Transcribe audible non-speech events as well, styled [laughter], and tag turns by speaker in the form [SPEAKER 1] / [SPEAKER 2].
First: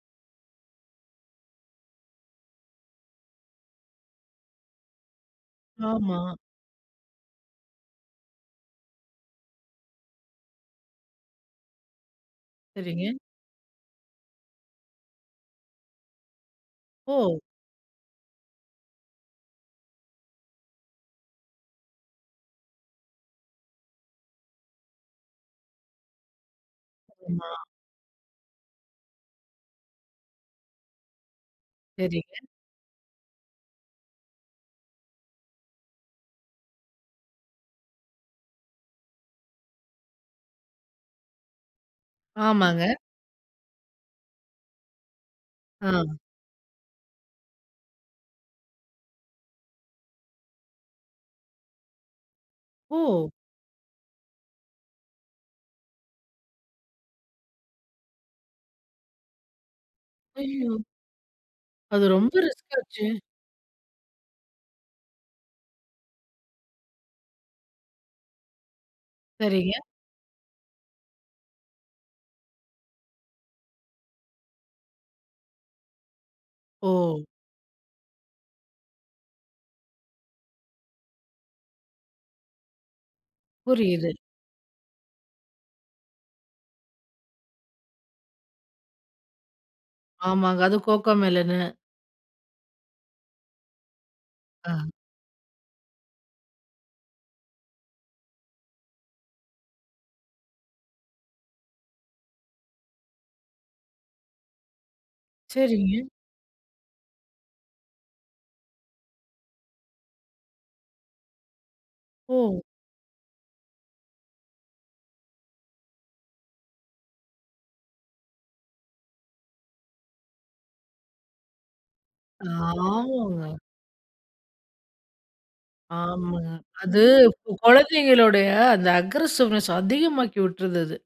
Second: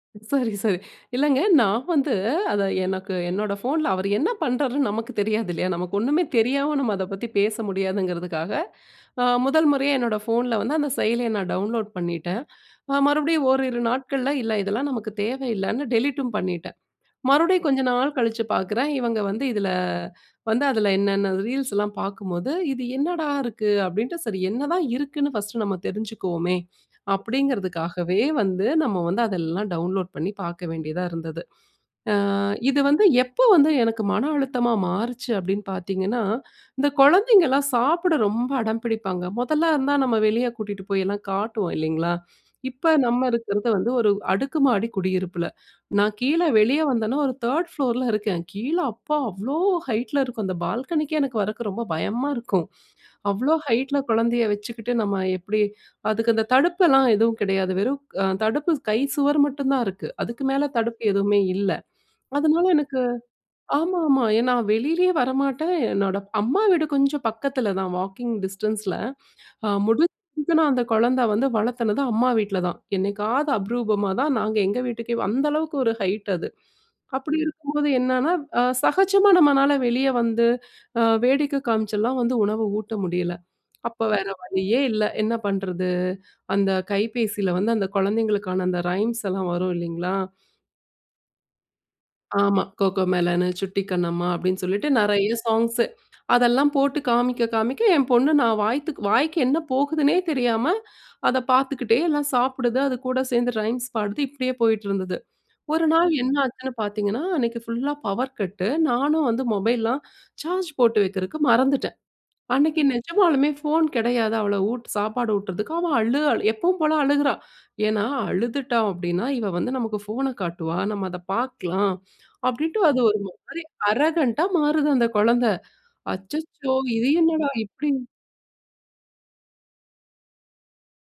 [SPEAKER 1] சரி, சரி. [chuckles] இல்லங்க நான் வந்து அத எனக்கு என்னோட போன்ல, அவரு என்ன பண்றாருன்னு நமக்கு தெரியாது இல்லையா? "நமக்கு
[SPEAKER 2] ஆமா.
[SPEAKER 1] ஒண்ணுமே தெரியாம நம்ம அதை பத்தி பேச முடியாதுங்கிறதுக்காக அ முதல் முறையா என்னோட ஃபோனில வந்து அந்த செயலிய நான் டவுன்லோட் பண்ணிட்டேன். அ
[SPEAKER 2] சரிங்க.
[SPEAKER 1] மறுபடியும் ஓரிரு நாட்கள்ல இல்ல இதெல்லாம் நமக்கு தேவையில்லன்னு டெலீட்ம் பண்ணிடேன்."
[SPEAKER 2] ஓ!
[SPEAKER 1] மறுபடியும் கொஞ்ச நாள் கழிச்சு பார்க்குறேன். இவங்க வந்து இதில வந்து அதில என்னன்ன ரீல்ஸ்லாம் பார்க்கும்போது, இது என்னடா இருக்கு அப்படின்ட்டு சரி என்னதான் இருக்குன்னு ஃபர்ஸ்ட் நம்ம தெரிஞ்சுக்குவோமே
[SPEAKER 2] ஆமா.
[SPEAKER 1] அப்படிங்கிறதுக்காகவே வந்து நம்ம வந்து அதெல்லாம் டவுன்லோட் பண்ணி பார்க்க வேண்டியதா இருந்தது. அ
[SPEAKER 2] சரிங்க.
[SPEAKER 1] இது வந்து எப்ப வந்து எனக்கு மன அழுத்தமா மாறுச்சு. அப்படின்னு பார்த்தீங்கன்னா, இந்த குழந்தைங்கலாம் சாப்பிட ரொம்ப அடம் பிடிப்பாங்க முதல்ல இருந்தா நம்ம வெளிய கூட்டிட்டு போய்லாம் காட்டுவோம், இல்லைங்களா!
[SPEAKER 2] ஆமாங்க.
[SPEAKER 1] இப்ப நம்ம இருக்கிறது வந்து ஒரு அடுக்கு மாடி குடியிருப்பில
[SPEAKER 2] ஆ.
[SPEAKER 1] நான் கீழே வெளிய வந்தேனா ஒரு 3ர்டு ஃப்ளோர்ல இருக்கேன். கீழே அப்பா அவ்ளோ ஹைட்ல இருக்கும் அந்த பால்கனிக்கே எனக்கு வரக்கு ரொம்ப பயமா இருக்கும்.
[SPEAKER 2] ஓ!
[SPEAKER 1] அவ்ளோ ஹைட்ல குழந்தையை வச்சுக்கிட்டு நம்ம எப்படி அதுக்கு அந்த தடுப்பெல்லாம் எதுவும் கிடையாது. வெறும் தடுப்பு கை சுவர் மட்டும் தான் இருக்கு. அதுக்கு மேல
[SPEAKER 2] ஐயோ.
[SPEAKER 1] தடுப்பு எதுவுமே இல்லை.
[SPEAKER 2] அது ரொம்ப
[SPEAKER 1] அதனால
[SPEAKER 2] ரிஸ்க்
[SPEAKER 1] எனக்கு
[SPEAKER 2] ஆச்சே.
[SPEAKER 1] ஆமாமா ஏ நான் வெளியிலேயே வரமாட்டேன். என்னோட அம்மா வீடு கொஞ்சம் பக்கத்தில தான் வாக்கிங் டிஸ்டன்ஸ்ல அ
[SPEAKER 2] சரிங்க.
[SPEAKER 1] முடிஞ்ச அந்த குழந்தை வந்து வளர்த்தினது அம்மா வீட்ல தான். என்னைக்காவது அபூர்வமா தான் நாங்க எங்க வீட்டுக்கே அந்த அளவுக்கு ஒரு ஹைட் அது.
[SPEAKER 2] ஓ!
[SPEAKER 1] அப்படி இருக்கும்போது என்னன்னா, அ சகஜமா நம்மனாள வெளியே வந்து, அ வேடிக்கை அ காமிச்செல்லாம் வந்து உணவு ஊட்ட முடியல. அப்போ
[SPEAKER 2] புரியுது.
[SPEAKER 1] வேறு வழியே இல்லை. என்ன பண்ணுறது அந்த கைபேசியில வந்து அந்த குழந்தைகளுக்கான அந்த ரைம்ஸ் எல்லாம் வரும் இல்லைங்களா?
[SPEAKER 2] ஆமாங்க அது கோக்கோ மெலன்னு.
[SPEAKER 1] ஆமா கோகோ மெலன், சுட்டி கண்ணம்மா அப்படின்னு
[SPEAKER 2] ஆ.
[SPEAKER 1] சொல்லிட்டு நிறைய சாங்ஸு அதெல்லாம் போட்டு காமிக்க காமிக்க என் பொண்ணு நான் வாய்த்த வாய்க்கு என்ன போகுதுன்னே தெரியாம அதை பார்த்துக்கிட்டே எல்லாம் சாப்பிடுது அது கூட சேர்ந்து ரைம்ஸ் பாடுது, இப்படியே போயிட்டிருந்தது. ஒரு
[SPEAKER 2] சரிங்க.
[SPEAKER 1] நாள் என்னாச்சுன்னு பார்த்தீங்கன்னா அன்னைக்கு ஃபுல்லா பவர் கட்டு நானும் வந்து மொபைல்லலாம் சார்ஜ் போட்டு வைக்கிறதுக்கு மறந்துட்டேன்.
[SPEAKER 2] ஓ!
[SPEAKER 1] அன்னைக்கு நிஜமாலுமே போன் கிடையாது. அவள உட் சாப்பாடு ஊட்டுவதற்கு அவ அழு, எப்போவும் போல அழுகுறா. ஏன்னா அழுதுட்டான் அப்படின்னா இவள் வந்து நமக்கு ஃபோன காட்டுவா. நம்ம அதை பார்க்கலாம், அப்படின்னு அது ஒரு
[SPEAKER 2] ஆமாங்க.
[SPEAKER 1] மாதிரி அரகன்ட்டா மாறுது அந்த குழந்தை.
[SPEAKER 2] ஆமாங்க.
[SPEAKER 1] அச்சச்சோ
[SPEAKER 2] அது
[SPEAKER 1] இது
[SPEAKER 2] கு
[SPEAKER 1] என்னடா இப்படி
[SPEAKER 2] குழந்தைங்களுடைய அந்த அக்ரசிவ்னஸ் அதிகமாக்கி விட்டுருது அது.